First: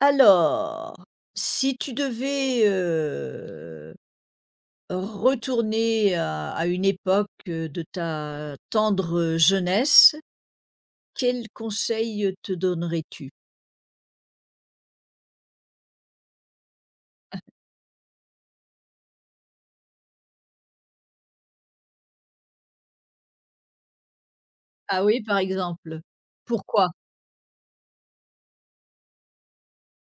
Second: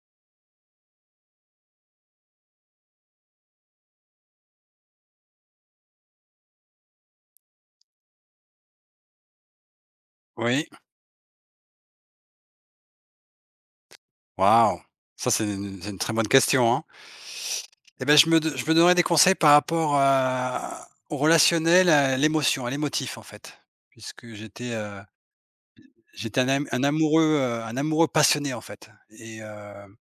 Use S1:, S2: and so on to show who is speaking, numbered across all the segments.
S1: Alors, si tu devais, retourner à une époque, de ta tendre jeunesse,
S2: Oui,
S1: quel conseil te donnerais-tu?
S2: waouh! Ça, c'est une très bonne question, hein. Et ben je me donnerais des conseils par rapport à au relationnel, à l'émotion, à l'émotif, en fait. Puisque j'étais, heu,
S1: Ah oui, par exemple?
S2: j'étais un am un
S1: Pourquoi?
S2: amoureux, heu, un amoureux passionné, en fait et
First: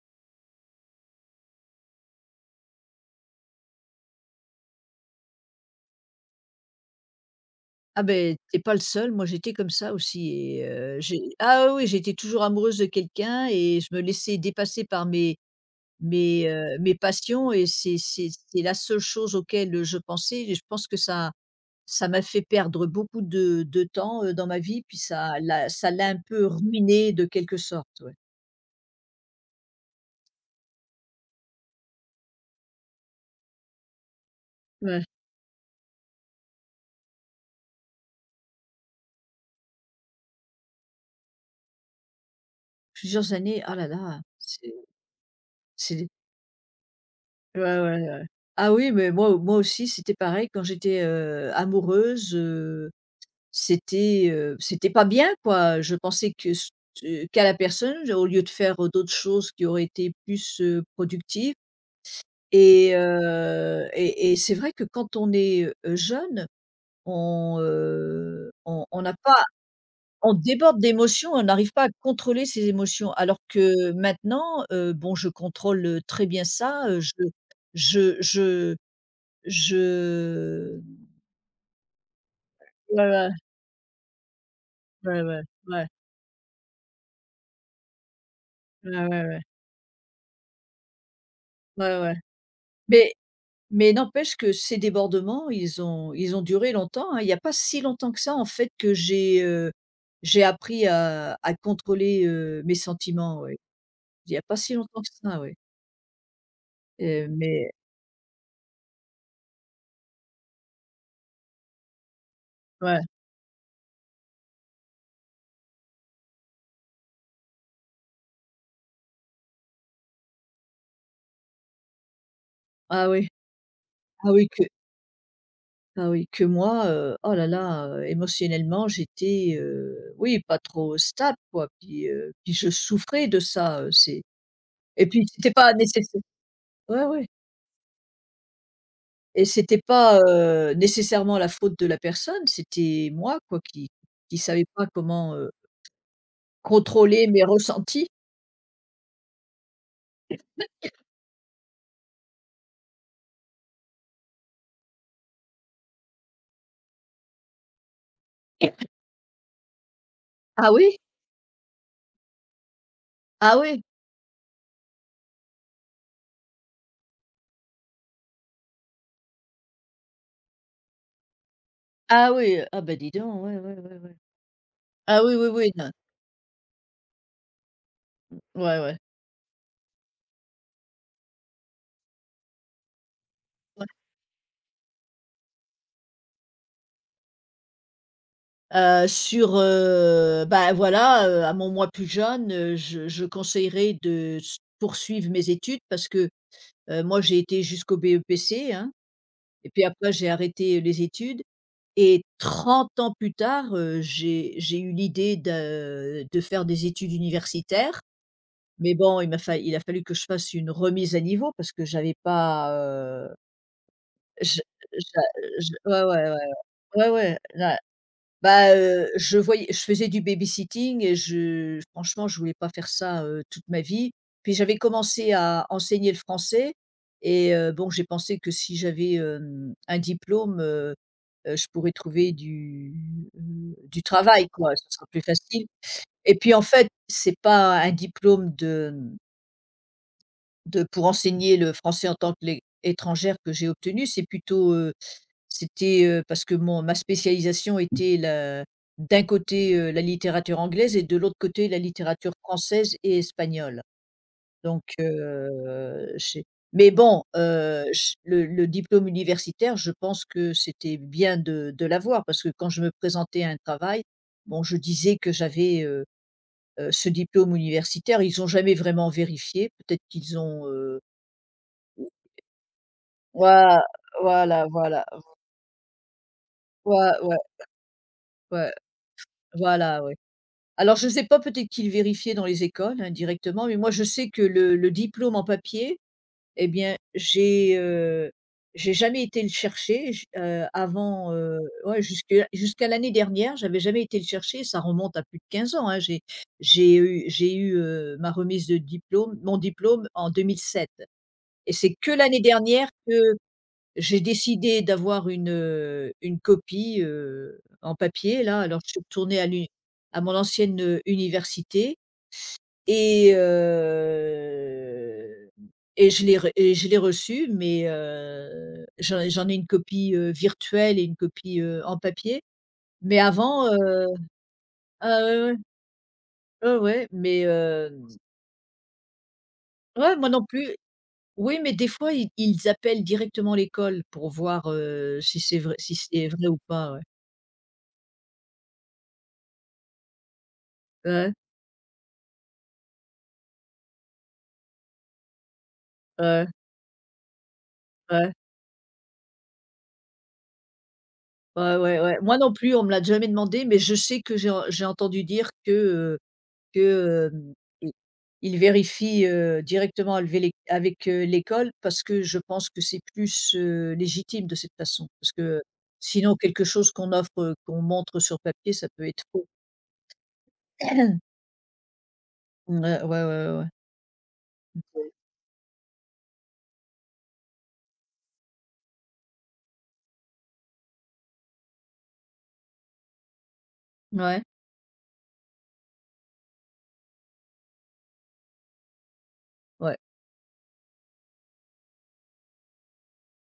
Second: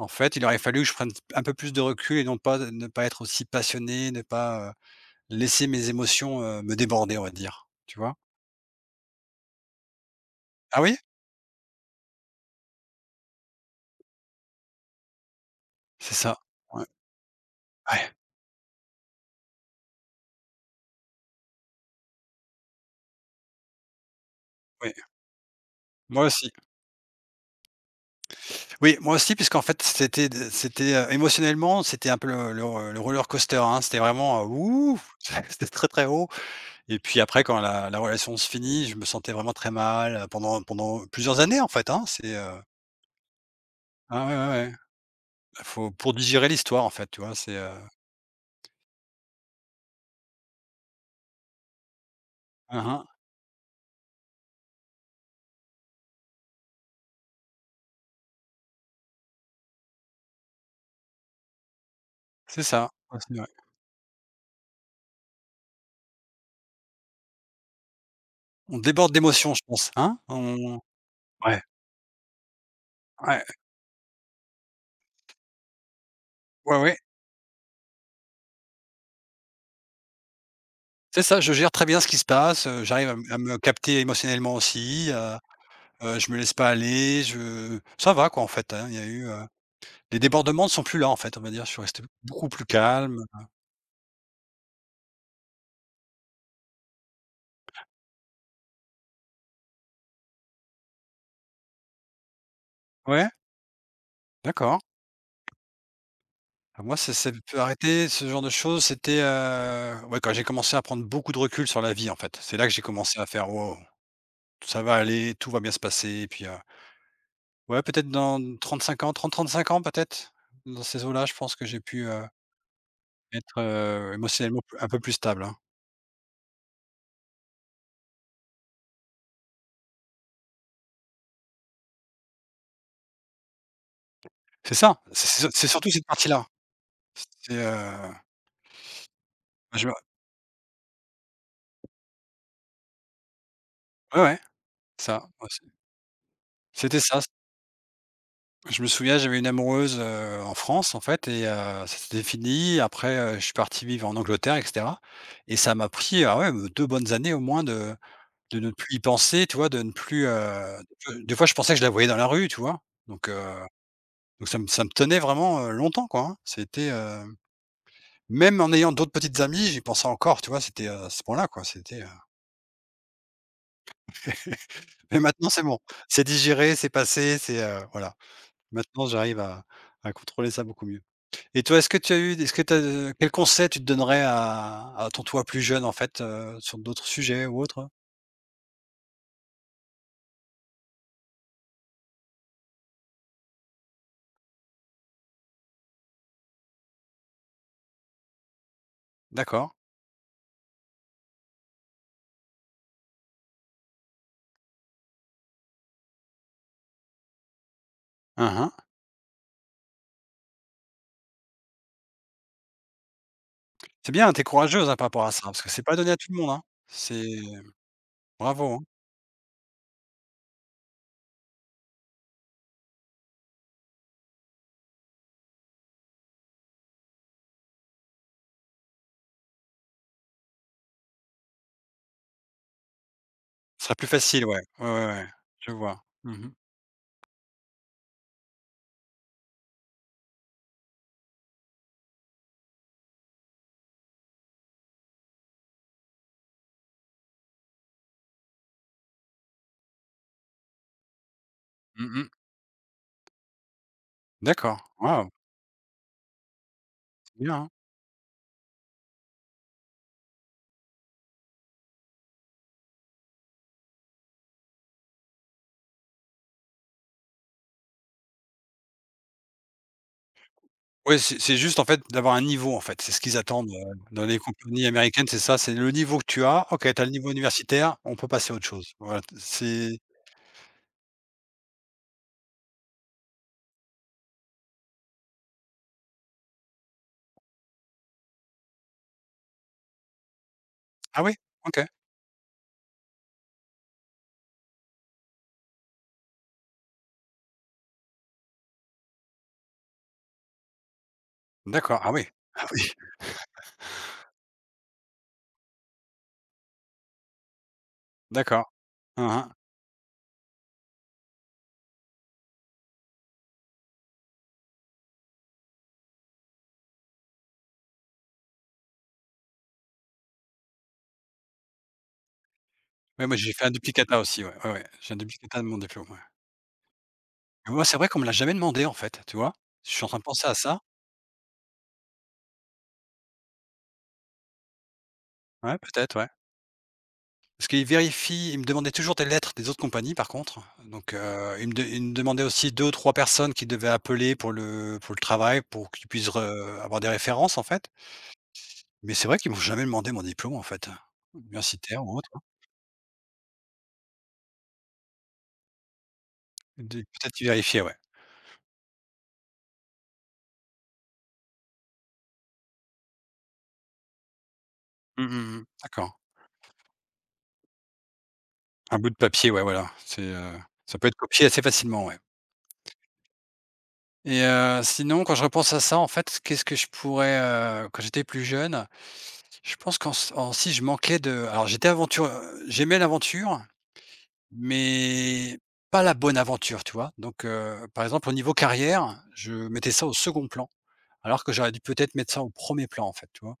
S2: en fait, il aurait fallu que je prenne un peu plus de recul et non pas ne pas être aussi passionné, ne pas, laisser mes émotions, me déborder, on va dire. Tu
S1: Ah
S2: vois?
S1: ben, t'es pas le seul, moi j'étais comme ça aussi et
S2: Ah oui?
S1: j'ai ah oui, j'étais toujours amoureuse de quelqu'un et je me laissais dépasser par mes
S2: C'est ça.
S1: mes, heu,
S2: Ouais.
S1: mes passions et c'est
S2: Ouais,
S1: c'est c'est la seule chose auquel je pensais et je pense que ça. Ça m'a fait perdre beaucoup de temps, dans ma vie,
S2: oui.
S1: puis ça l'a un
S2: Moi
S1: peu
S2: aussi.
S1: ruiné de quelque sorte, ouais.
S2: Oui, moi aussi, puisqu'en fait, c'était, émotionnellement, c'était un peu le roller coaster, hein. C'était vraiment,
S1: Ouais,
S2: ouf, c'était très, très haut et puis après quand la relation se finit, je me sentais vraiment très mal, pendant plusieurs années, en fait, hein.
S1: plusieurs années, ah là là,
S2: Ah ouais, ouais,
S1: c'est
S2: ouais. Faut
S1: c'est
S2: pour digérer l'histoire, en fait, tu vois?
S1: Ouais, ouais, ouais. Ah oui, mais moi aussi, c'était pareil quand j'étais, amoureuse,
S2: Hein, hein,
S1: c'était pas bien quoi. Je pensais que ce qu'à la personne, je- au lieu de faire d'autres choses qui auraient été plus, productives
S2: c'est ça.
S1: et
S2: Ouais, c'est vrai.
S1: heu et et c'est vrai que quand on est, jeune. On, heu,
S2: On
S1: on on n'a
S2: déborde
S1: pas
S2: d'émotions, je pense, hein?
S1: on déborde
S2: On
S1: d'émotions, on
S2: Ouais,
S1: n'arrive pas à contrôler ses émotions. Alors
S2: ouais,
S1: que maintenant, bon, je contrôle, très bien
S2: ouais,
S1: ça.
S2: ouais.
S1: Je je je
S2: C'est ça, je gère très bien ce qui se passe,
S1: Ouais,
S2: j'arrive à m
S1: ouais,
S2: à me capter émotionnellement aussi.
S1: ouais, ouais, ouais,
S2: Je me laisse pas aller, je ça va quoi en fait, hein,
S1: ouais,
S2: il y a
S1: ouais,
S2: eu,
S1: ouais,
S2: les débordements ne sont plus là en fait, on va dire. Je suis
S1: ouais,
S2: resté
S1: ouais.
S2: beaucoup plus
S1: Mais
S2: calme.
S1: mais n'empêche que ces débordements, ils ont duré longtemps, hein. Il y a pas si longtemps que ça, en fait, que j'ai appris à contrôler, mes
S2: Ouais?
S1: sentiments, oui. Il y a pas si
S2: D'accord.
S1: longtemps que ça, oui,
S2: Bah, moi ça s'est p
S1: mais
S2: arrêté ce genre de choses, c'était, ouais quand j'ai commencé à prendre beaucoup de recul sur la vie en fait. C'est là que j'ai
S1: ouais.
S2: commencé à faire: «Waouh, ça va aller, tout va bien se passer» et puis, ouais peut-être dans 35 ans, trente-trente-cinq ans peut-être? Dans ces eaux-là, je pense que j'ai pu,
S1: Ah oui,
S2: être,
S1: ah oui que
S2: émotionnellement p un peu plus stable, hein.
S1: ah oui que moi, oh là là, émotionnellement j'étais, oui pas trop stable quoi, puis je souffrais de ça, c'est.
S2: C'est ça,
S1: Et puis
S2: c'est
S1: c'était
S2: c'est c'est
S1: pas
S2: surtout cette
S1: nécessaire.
S2: partie-là.
S1: Ouais, ouais.
S2: C'est,
S1: Et c'était
S2: je me
S1: pas, nécessairement la faute de la personne, c'était moi quoi qui
S2: Ouais, ouais.
S1: savais pas
S2: Ça, moi
S1: comment,
S2: aussi. C'était ça.
S1: contrôler mes ressentis.
S2: Je me souviens, j'avais une amoureuse, en France, en fait et ça s'était fini. Après, je suis parti vivre en Angleterre et cetera, et ça m'a pris, ah ouais, 2 bonnes années au moins de ne plus y penser, tu vois? De ne plus,
S1: Ah oui?
S2: de des fois, je pensais que je la voyais dans la rue, tu vois? Donc heu,
S1: Ah oui?
S2: donc ça me tenait vraiment, longtemps, quoi, hein. C'était, même en ayant d'autres petites amies, j'y pensais encore, tu vois? C'était, à ce point-là, quoi, c'était,
S1: Ah oui, ah ben dis donc, ouais, ouais, ouais, ouais.
S2: mais
S1: Ah oui, oui,
S2: maintenant, c'est
S1: oui,
S2: bon.
S1: non.
S2: C'est digéré, c'est passé, c'est, voilà.
S1: Ouais, ouais.
S2: Maintenant, j'arrive à contrôler ça beaucoup mieux. Et toi, est-ce que tu as, quel conseil tu te donnerais à ton toi plus jeune, en fait, sur d'autres sujets ou autres?
S1: À mon moi plus jeune, je conseillerais de s poursuivre mes études parce que, moi j'ai été jusqu'au BEPC, hein, et
S2: D'accord.
S1: puis après j'ai arrêté les études, et 30 ans plus tard, j'ai eu l'idée de faire des études universitaires.
S2: Hein, hein.
S1: Mais bon, il m'a fa il a fallu que je fasse une remise à niveau parce que j'avais pas, heu.
S2: C'est bien, t'es es
S1: je
S2: courageuse, hein, par
S1: j'a
S2: rapport à ça, parce que
S1: je
S2: c'est pas
S1: Ouais,
S2: donné à
S1: ouais,
S2: tout le monde, hein.
S1: ouais, ouais,
S2: C'est
S1: ouais.
S2: bravo,
S1: Bah,
S2: hein.
S1: je faisais du babysitting et je franchement, je voulais pas faire ça, toute ma vie. Puis j'avais commencé à enseigner le français et bon, j'ai pensé que si j'avais, un diplôme, je pourrais trouver du, heu,
S2: Ce serait
S1: du
S2: plus facile,
S1: travail,
S2: ouais.
S1: quoi, ce
S2: Ouais,
S1: sera
S2: ouais,
S1: plus
S2: ouais,
S1: facile.
S2: je vois. Mmh
S1: Et
S2: mh.
S1: puis, en fait, c'est pas un diplôme de pour enseigner le français en tant que lé étrangère que j'ai obtenu, c'était, parce que mon ma spécialisation était la d'un côté, la littérature anglaise et de l'autre côté la
S2: Mmh.
S1: littérature française et espagnole.
S2: D'accord.
S1: Donc,
S2: Waouh,
S1: j'ai Mais bon,
S2: c'est bien, hein.
S1: j le diplôme universitaire, je pense que c'était bien de l'avoir parce que quand je me présentais à un travail, bon, je disais que j'avais, ce diplôme universitaire. Ils ont jamais vraiment vérifié. Peut-être qu'ils ont, heu.
S2: Ouais, c'est juste, en fait, d'avoir un niveau, en fait. C'est ce qu'ils attendent,
S1: Voilà,
S2: dans les
S1: voilà,
S2: compagnies
S1: voilà.
S2: américaines, c'est ça, c'est le niveau que tu as. OK,
S1: voi
S2: tu as le niveau
S1: Ouais,
S2: universitaire, on peut passer à autre
S1: ouais,
S2: chose. Voilà, c'est
S1: voilà, ouais. Alors je ne sais pas, peut-être qu'ils vérifiaient dans les écoles, hein, directement, mais moi je sais que le diplôme en papier, eh bien j'ai jamais été le chercher, j
S2: ah
S1: avant,
S2: oui? OK.
S1: ouais, jusque jusqu'à l'année dernière, j'avais jamais été le chercher, ça remonte à plus de 15 ans, hein. J'ai eu, ma remise de diplôme mon diplôme en 2007, et c'est
S2: D'accord.
S1: que
S2: Ah oui.
S1: l'année
S2: Ah oui,
S1: dernière que j'ai décidé d'avoir une copie, en papier là,
S2: d'accord.
S1: alors je suis
S2: Hein,
S1: retournée
S2: hein.
S1: à mon ancienne, université, et heu et je l'ai re et je l'ai reçue, mais j'en ai une copie, virtuelle et une copie, en papier. Mais
S2: Ouais, moi, j'ai fait un
S1: avant, heu.
S2: duplicata aussi, ouais, ouais, ouais. J'ai un
S1: Ah ouais, ouais.
S2: duplicata de mon diplôme, ouais.
S1: Ouais, ouais, mais
S2: Mais moi, c'est vrai qu'on me l'a jamais demandé, en fait, tu vois? Je suis en
S1: ouais,
S2: train de
S1: moi non
S2: penser à
S1: plus.
S2: ça.
S1: Oui, mais des fois ils appellent directement l'école pour voir, si c'est vrai,
S2: Ouais, peut-être, ouais.
S1: ou pas, ouais.
S2: Parce qu'ils vérifient, ils me demandaient toujours des lettres des autres compagnies, par contre. Donc,
S1: Ouais,
S2: ils me demandaient aussi 2 ou 3 personnes qu'ils devaient appeler pour le travail, pour qu'ils puissent re
S1: ouais.
S2: avoir des références, en fait.
S1: Ouais,
S2: Mais c'est vrai qu'ils m'ont jamais demandé mon diplôme, en fait,
S1: ouais, ouais,
S2: universitaire
S1: ouais.
S2: ou autre,
S1: Moi
S2: hein.
S1: non plus, on me l'a jamais demandé, mais je sais que j'ai entendu dire
S2: Des
S1: que,
S2: peut-être qu'ils
S1: hem,
S2: vérifiaient,
S1: i
S2: ouais.
S1: ils vérifient, directement avec l'é avec, l'école parce que je pense que c'est plus, légitime de cette façon.
S2: Mmh
S1: Parce
S2: mh,
S1: que
S2: mmh. D'accord.
S1: sinon quelque chose qu'on montre sur papier, ça
S2: Un
S1: peut
S2: bout de
S1: être faux.
S2: papier, ouais, voilà. C'est, ça peut être copié assez facilement, ouais.
S1: Ouais, ouais, ouais, ouais, ouais.
S2: Et sinon quand je repense à ça, en fait, qu'est-ce que je pourrais, quand j'étais plus jeune, je pense qu'en s en si je manquais de alors j'étais aventure, j'aimais l'aventure,
S1: Ouais, ouais,
S2: mais pas la bonne aventure, tu vois? Donc par exemple au niveau carrière, je mettais ça au second plan, alors que j'aurais dû peut-être mettre ça au premier plan, en fait, tu vois?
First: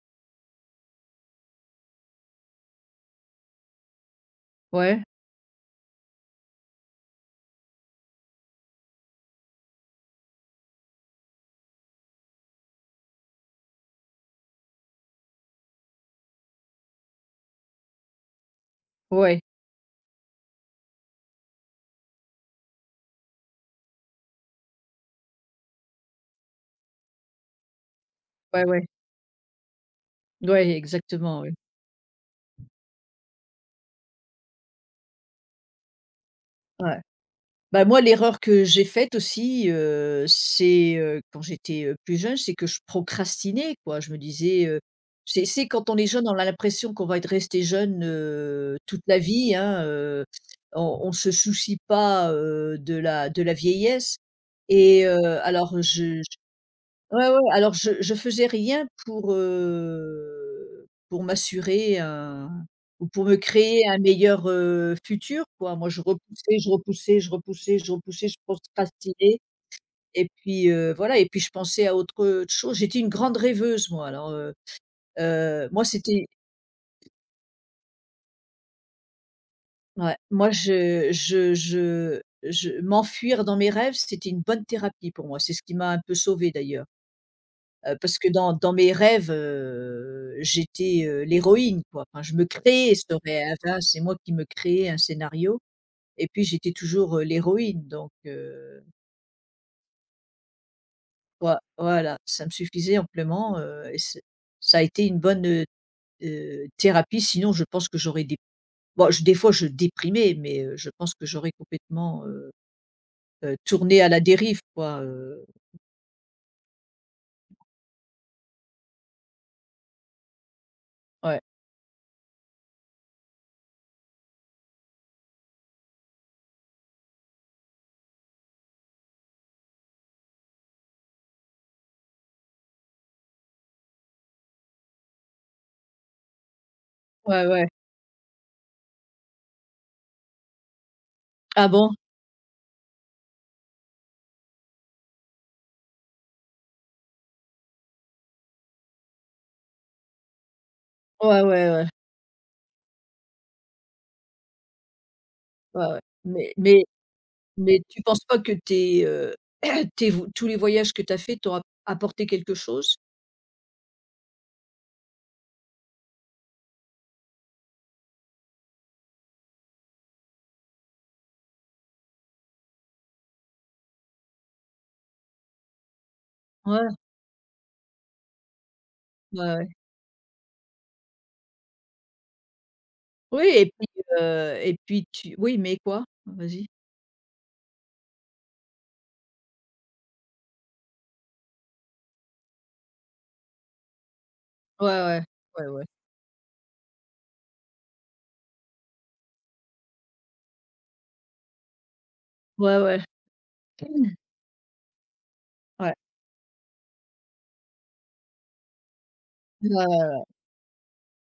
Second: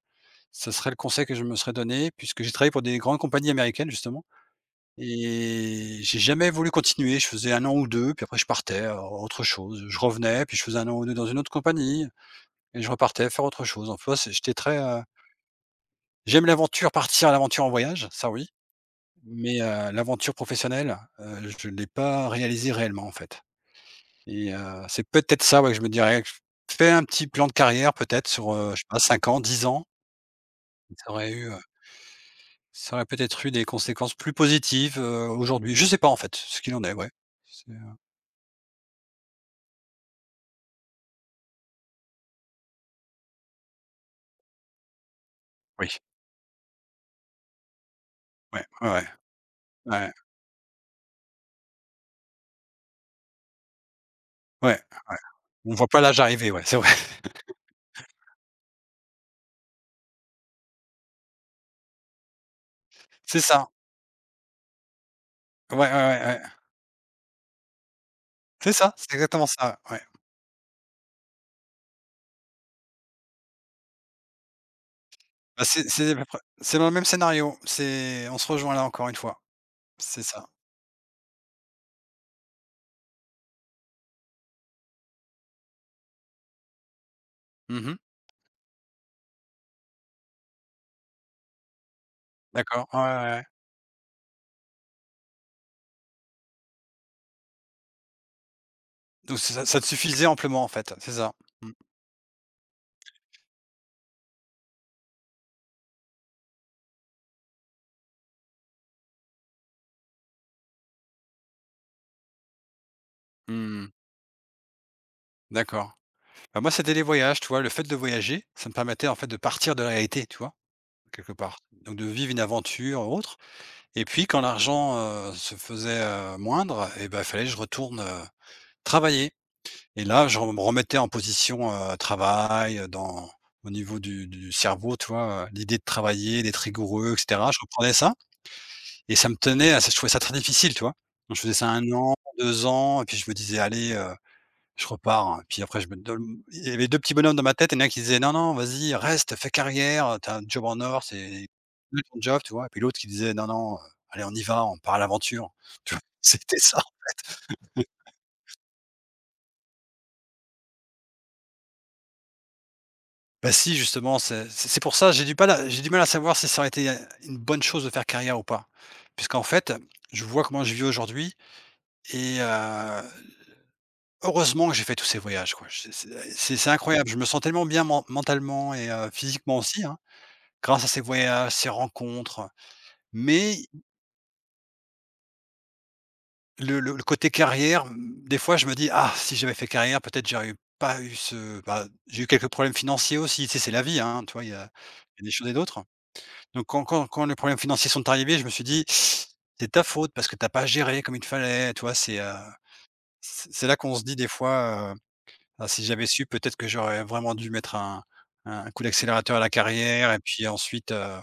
S2: Ce serait le conseil que je me serais donné puisque j'ai travaillé pour des grandes compagnies américaines, justement,
S1: ouais,
S2: et j'ai jamais voulu continuer. Je faisais un an ou 2, puis après je partais à autre chose. Je revenais, puis je faisais un an ou 2 dans une autre compagnie. Et je repartais faire autre chose. Donc tu c'est j'étais très, j'aime l'aventure, partir à l'aventure en voyage, ça oui,
S1: ouais,
S2: mais l'aventure professionnelle, je ne l'ai pas réalisée réellement, en fait, et c'est peut-être ça, ouais, que je me dirais, fais un petit plan de carrière peut-être sur,
S1: ouais,
S2: je sais
S1: ouais,
S2: pas, 5 ans, 10 ans,
S1: ouais,
S2: ça aurait
S1: exactement, oui.
S2: eu, heu, ça aurait peut-être eu des conséquences plus positives, aujourd'hui. Je sais pas en fait, ce qu'il en est,
S1: Ouais.
S2: ouais. C'est,
S1: Bah, moi, l'erreur que j'ai faite aussi, quand j'étais, plus jeune, c'est que je procrastinais, quoi. Je me disais, c'est
S2: oui,
S1: quand on est jeune, on a l'impression qu'on va être resté jeune,
S2: ouais, ouais,
S1: toute
S2: ouais,
S1: la vie, hein,
S2: ouais,
S1: on on se soucie pas, de la vieillesse,
S2: ouais,
S1: et
S2: ouais. On
S1: alors
S2: voit pas l'âge
S1: je
S2: arriver, ouais, c'est vrai.
S1: ouais, ouais, ouais. Alors je faisais rien pour, pour m'assurer un ou pour me
S2: C'est ça.
S1: créer un meilleur, futur, quoi.
S2: Ouais, ouais,
S1: Moi, je
S2: ouais, ouais.
S1: repoussais, je repoussais, je repoussais, je repoussais, je
S2: C'est ça, c'est
S1: procrastinais,
S2: exactement ça, ouais.
S1: et puis, voilà, et puis je pensais à autre chose. J'étais une grande rêveuse moi, alors,
S2: Bah,
S1: moi
S2: c'est à
S1: c'était
S2: peu près c'est dans le même scénario, c'est on se rejoint là encore une fois,
S1: ouais,
S2: c'est ça.
S1: moi je m'enfuir dans mes rêves, c'était une bonne thérapie pour moi. C'est ce qui m'a un peu sauvée d'ailleurs.
S2: Mmh.
S1: Parce que dans mes rêves, j'étais, l'héroïne quoi. Enfin, je me
S2: D'accord,
S1: créais
S2: ouais,
S1: ce
S2: ouais, ouais.
S1: rêve là, c'est moi qui me créais un scénario et puis j'étais toujours, l'héroïne donc
S2: Donc ça ça te suffisait amplement en fait, c'est ça? Mmh.
S1: voilà, ça me suffisait amplement, et c'est ça a été une bonne, thérapie. Sinon, je pense que j'aurais des. Bon je des fois je déprimais, mais je pense que j'aurais complètement,
S2: Mmh.
S1: tourné à la dérive quoi,
S2: D'accord. Bah, moi, c'était les voyages, tu vois? Le fait de voyager, ça me permettait en fait de partir de la réalité, tu vois? Quelque
S1: ouais.
S2: part. Donc de vivre une aventure ou autre, et puis quand l'argent, se faisait, moindre, et ben il fallait que je retourne, travailler. Et là, je me remettais en position, travail, dans au niveau du cerveau, tu vois? L'idée de travailler, d'être rigoureux, et
S1: Ouais,
S2: cetera. Je
S1: ouais.
S2: reprenais ça et ça me tenait à je trouvais ça très difficile, tu vois? Donc je faisais
S1: Ah
S2: ça
S1: bon?
S2: un an, 2 ans, et puis je me disais: «Allez, je repars». Puis après je me don il y avait 2 petits bonhommes dans ma tête, et il y en a un qui disait: «Non, non, vas-y, reste, fais carrière, t'as un job en or,
S1: Ouais,
S2: c'est
S1: ouais, ouais.
S2: nul ton job», tu vois? Et puis l'autre qui disait: «Non, non, allez on y va, on part à l'aventure»,
S1: Ouais,
S2: tu
S1: ouais.
S2: vois?
S1: Mais
S2: C'était ça.
S1: mais Mais tu penses pas que tes, tes vo tous les voyages que tu as fait t'ont apporté quelque chose?
S2: Bah si, justement, c'est pour ça, j'ai du mal à savoir si ça aurait été, une bonne chose de faire carrière ou pas. Puisqu'en fait, je vois comment je vis aujourd'hui et heureusement que j'ai fait tous ces voyages, quoi. Je C'est
S1: Ouais,
S2: incroyable, je me sens tellement bien mentalement et
S1: ouais,
S2: physiquement
S1: ouais.
S2: aussi, hein, grâce à ces voyages, ces rencontres.
S1: Oui,
S2: Mais
S1: et puis tu oui, mais quoi? Vas-y.
S2: le côté carrière, mmh, des fois, je me dis: «Ah, si j'avais fait carrière, peut-être j'aurais eu pas eu ce», bah, j'ai eu quelques problèmes financiers aussi, tu sais, c'est la vie, hein, tu vois? Il y a
S1: Ouais, ouais.
S2: il y a des choses et
S1: Ouais, ouais.
S2: d'autres. Donc quand les problèmes financiers sont arrivés, je me suis dit: «C'est ta faute parce que t'as pas géré comme il fallait», tu vois? C'est,
S1: Ouais, ouais.
S2: c'est là qu'on se dit des fois: «Ah si
S1: Ouais.
S2: j'avais su, peut-être que j'aurais vraiment dû mettre un coup d'accélérateur à la
S1: Ouais,
S2: carrière et
S1: ouais.
S2: puis ensuite,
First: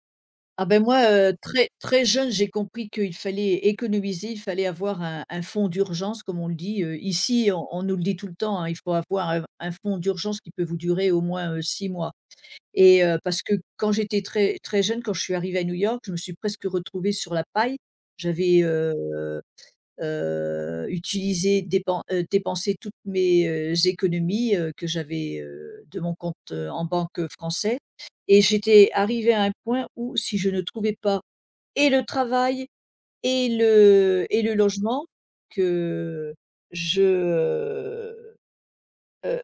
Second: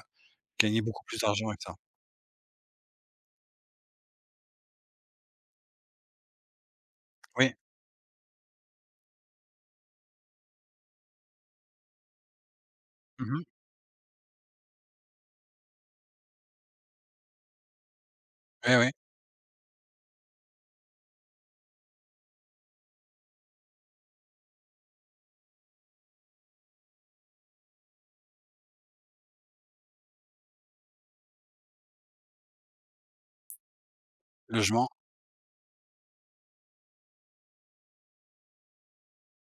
S1: Ah
S2: gagner
S1: ben moi,
S2: beaucoup plus d'argent avec
S1: très
S2: ça».
S1: très jeune, j'ai compris qu'il fallait économiser, il fallait avoir un fonds d'urgence comme on le dit, ici
S2: Oui.
S1: on nous le dit tout le temps, hein, il faut avoir un fonds d'urgence qui peut vous durer au moins, 6 mois. Parce
S2: Mmh.
S1: que quand j'étais très très jeune, quand je suis arrivée à New York, je me suis presque retrouvée sur la paille. J'avais,
S2: Oui, oui,
S1: utilisé, dépensé toutes mes, économies, que j'avais, de mon compte, en banque, français, et j'étais arrivée à un point où si je ne trouvais pas et le travail et le
S2: logement.
S1: logement, que je, heu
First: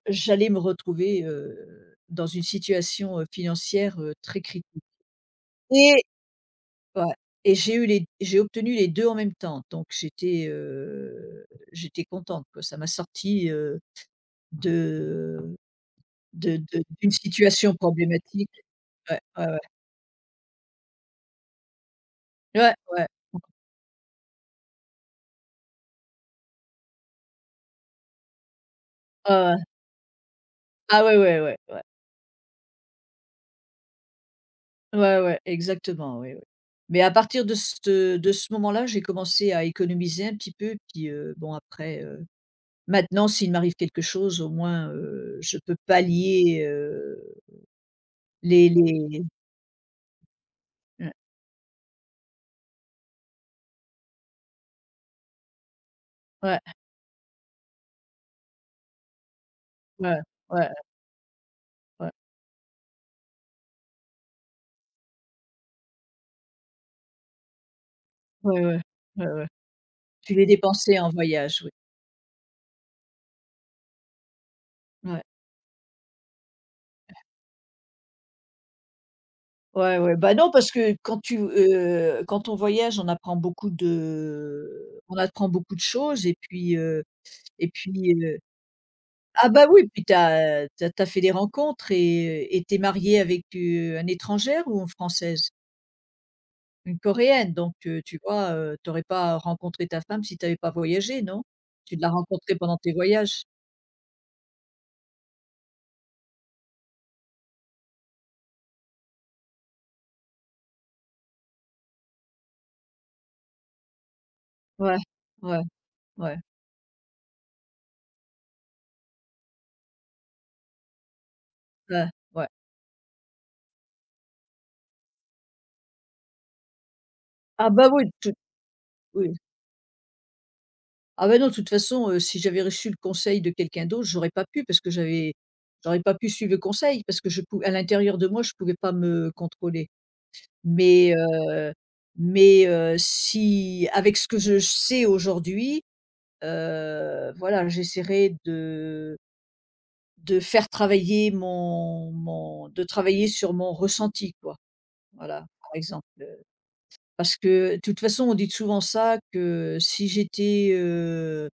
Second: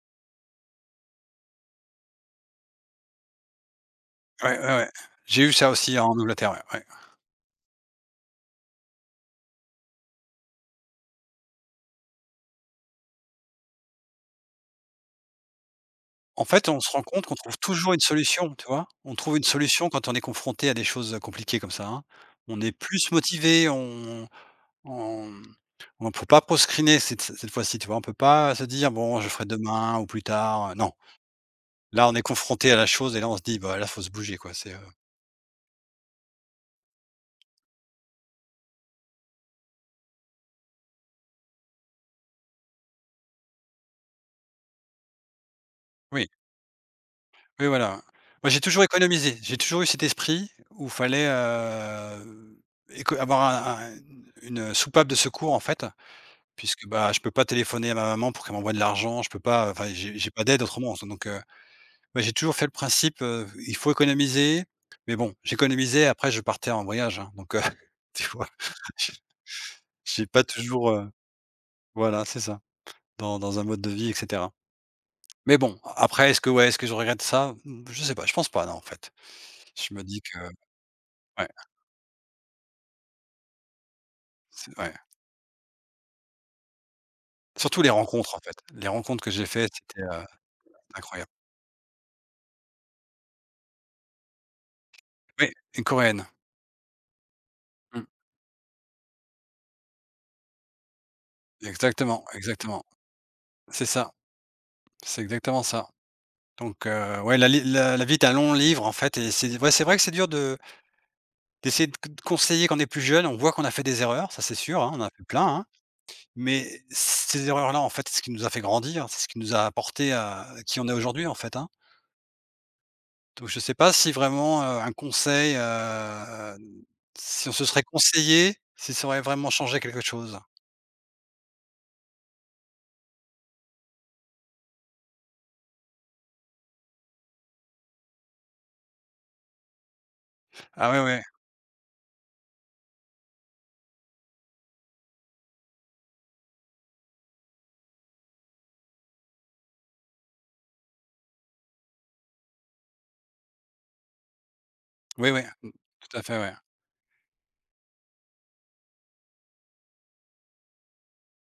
S1: j'allais me retrouver, dans une situation, financière, très
S2: Ouais, ouais,
S1: critique.
S2: ouais. J'ai eu ça aussi
S1: Et
S2: en Angleterre, ouais, ouais.
S1: ouais. J'ai obtenu les 2 en même temps, donc j'étais, contente quoi. Ça m'a sorti, de
S2: En fait, on
S1: de
S2: se rend
S1: d'une
S2: compte qu'on trouve
S1: situation
S2: toujours une
S1: problématique.
S2: solution, tu vois? On
S1: Ouais,
S2: trouve une
S1: ouais,
S2: solution quand on est confronté à des choses compliquées comme ça, hein. On est
S1: ouais. Ouais, ouais.
S2: plus motivé, On ne peut pas procrastiner cette fois-ci, tu vois? On peut pas se dire: «Bon, je
S1: Ah
S2: ferai
S1: ouais.
S2: demain ou plus tard», non.
S1: Ah ouais, ouais, ouais, ouais.
S2: Là, on est confronté à la chose et là, on se dit: «Bah, là, faut se bouger, quoi». C'est,
S1: Ouais, ouais, exactement, oui, oui. Mais à partir de ce moment-là, j'ai commencé à économiser un petit peu, puis, bon après, maintenant s'il m'arrive quelque chose au moins, je peux
S2: oui,
S1: pallier,
S2: oui, voilà. Moi, j'ai
S1: les
S2: toujours économisé. J'ai toujours eu cet esprit où
S1: ouais,
S2: fallait, éco avoir un une, soupape de secours, en fait,
S1: ouais.
S2: puisque, bah, je peux pas téléphoner à ma maman pour qu'elle m'envoie de l'argent, je peux pas, enfin, j'ai
S1: Ouais,
S2: j'ai pas d'aide
S1: ouais,
S2: autrement, donc
S1: ouais,
S2: Bah, j'ai toujours fait le principe, il faut économiser, mais bon, j'économisais, après je partais en voyage, hein, donc tu vois?
S1: ouais, ouais,
S2: J'ai
S1: ouais, ouais.
S2: j'ai
S1: Tu
S2: pas
S1: les
S2: toujours,
S1: dépensais en voyage, oui.
S2: voilà, c'est ça, dans un mode de vie et cetera.
S1: Ouais,
S2: Mais bon, après est-ce que ouais, est-ce que je regrette ça? Mmh, je sais pas, je pense pas, non, en fait. Je
S1: ouais,
S2: me
S1: ouais.
S2: dis
S1: Bah,
S2: que
S1: non, parce que
S2: ouais,
S1: quand on voyage,
S2: c'est ouais,
S1: on apprend beaucoup de choses, et puis, heu. Et
S2: surtout les
S1: puis,
S2: rencontres,
S1: heu.
S2: en fait. Les rencontres que j'ai
S1: Ah, bah,
S2: faites
S1: oui,
S2: c'était,
S1: puis t'as tu fait des
S2: incroyable.
S1: rencontres, et tu es avec, une étrangère ou une française?
S2: Oui, une coréenne.
S1: Une coréenne, donc,
S2: Mmh,
S1: tu vois, tu pas rencontré ta femme si t'avais pas voyagé, non? Tu l'as
S2: exactement,
S1: rencontrée pendant
S2: exactement.
S1: tes voyages?
S2: C'est ça, c'est exactement ça. Donc ouais, la li la la vie est un long livre, en fait, et c'est ouais, c'est vrai que c'est dur de D'essayer de conseiller quand on est plus jeune, on voit qu'on a fait des erreurs, ça c'est sûr, hein,
S1: Ouais,
S2: on en a fait plein,
S1: ouais,
S2: hein.
S1: ouais,
S2: Mais ces erreurs-là, en fait, c'est ce qui nous a fait grandir, c'est ce qui nous a apporté à qui on est aujourd'hui, en fait, hein.
S1: ouais, ouais.
S2: Donc je sais pas si vraiment, un conseil, si on se
S1: Ah,
S2: serait
S1: bah, oui.
S2: conseillé, si ça aurait
S1: Oui.
S2: vraiment changé quelque chose.
S1: Ah ben non, de toute façon, si j'avais reçu le conseil de quelqu'un d'autre, j'aurais pas pu parce que j'aurais pas pu suivre le conseil parce que je pou à l'intérieur de moi, je pouvais pas me contrôler.
S2: Ah ouais,
S1: Mais,
S2: ouais.
S1: heu. Si avec ce que je sais aujourd'hui, voilà, j'essaierai de faire travailler mon mon de travailler sur mon ressenti, quoi.
S2: Oui, oui,
S1: Voilà,
S2: mmh,
S1: par
S2: tout à
S1: exemple,
S2: fait, ouais.
S1: parce que de toute façon, on dit souvent ça que si j'étais, heu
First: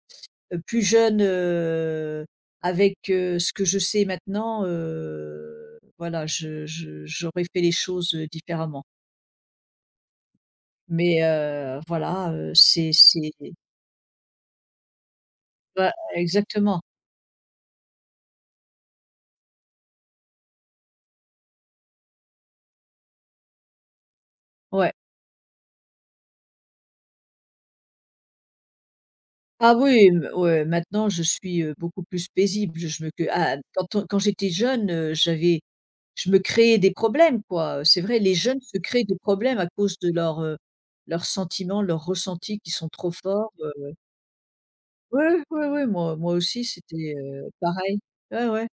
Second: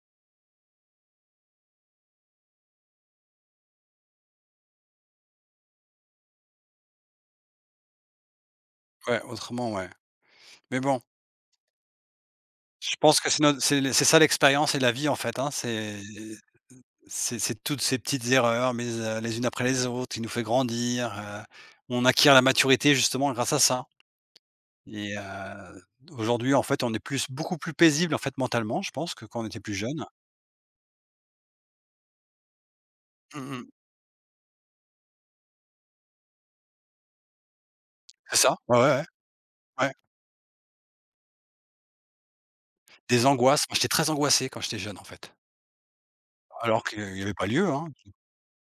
S1: Heu, plus jeune, avec, ce que je sais maintenant, voilà, je j'aurais fait les choses, différemment.
S2: Ouais, autrement, ouais. Mais bon,
S1: Mais, voilà, c'est
S2: je pense que c'est notre c'est ça l'expérience et la vie, en fait, hein,
S1: ouais,
S2: c'est
S1: exactement,
S2: c'est toutes ces petites erreurs, mais les unes après les autres, qui nous fait grandir, on acquiert la maturité justement grâce à ça,
S1: ouais.
S2: et aujourd'hui, en fait, on est plus beaucoup plus paisible, en fait, mentalement, je pense, que quand on était
S1: Ah
S2: plus jeune.
S1: oui, mmh, ouais, maintenant je suis, beaucoup plus paisible. Je me que
S2: Mmh
S1: Ah,
S2: mh.
S1: quand on quand j'étais jeune, j'avais, je me créais des problèmes, quoi, c'est vrai, les
S2: C'est ça,
S1: jeunes se
S2: ouais, ouais,
S1: créent
S2: ouais,
S1: des problèmes à
S2: ouais.
S1: cause de leurs, leurs sentiments, leurs ressentis qui sont trop
S2: Des
S1: forts.
S2: angoisses, moi, j'étais très angoissé quand j'étais jeune, en
S1: Oui,
S2: fait,
S1: oui, oui, moi aussi
S2: alors
S1: c'était,
S2: qu'il y avait pas lieu, hein.
S1: pareil. Ouais, ouais.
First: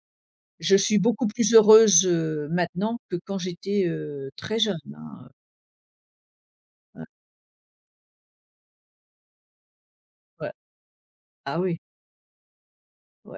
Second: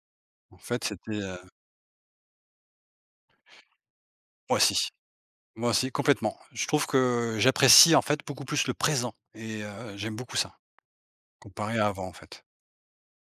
S2: En
S1: Je
S2: fait,
S1: suis beaucoup plus heureuse, maintenant que quand j'étais,
S2: Moi
S1: très jeune,
S2: aussi.
S1: hein,
S2: Moi aussi, complètement. Je trouve
S1: ouais,
S2: que j'apprécie, en fait, beaucoup plus le présent et j'aime beaucoup
S1: ouais.
S2: ça,
S1: Ah
S2: comparé
S1: oui,
S2: à avant, en fait.
S1: ouais.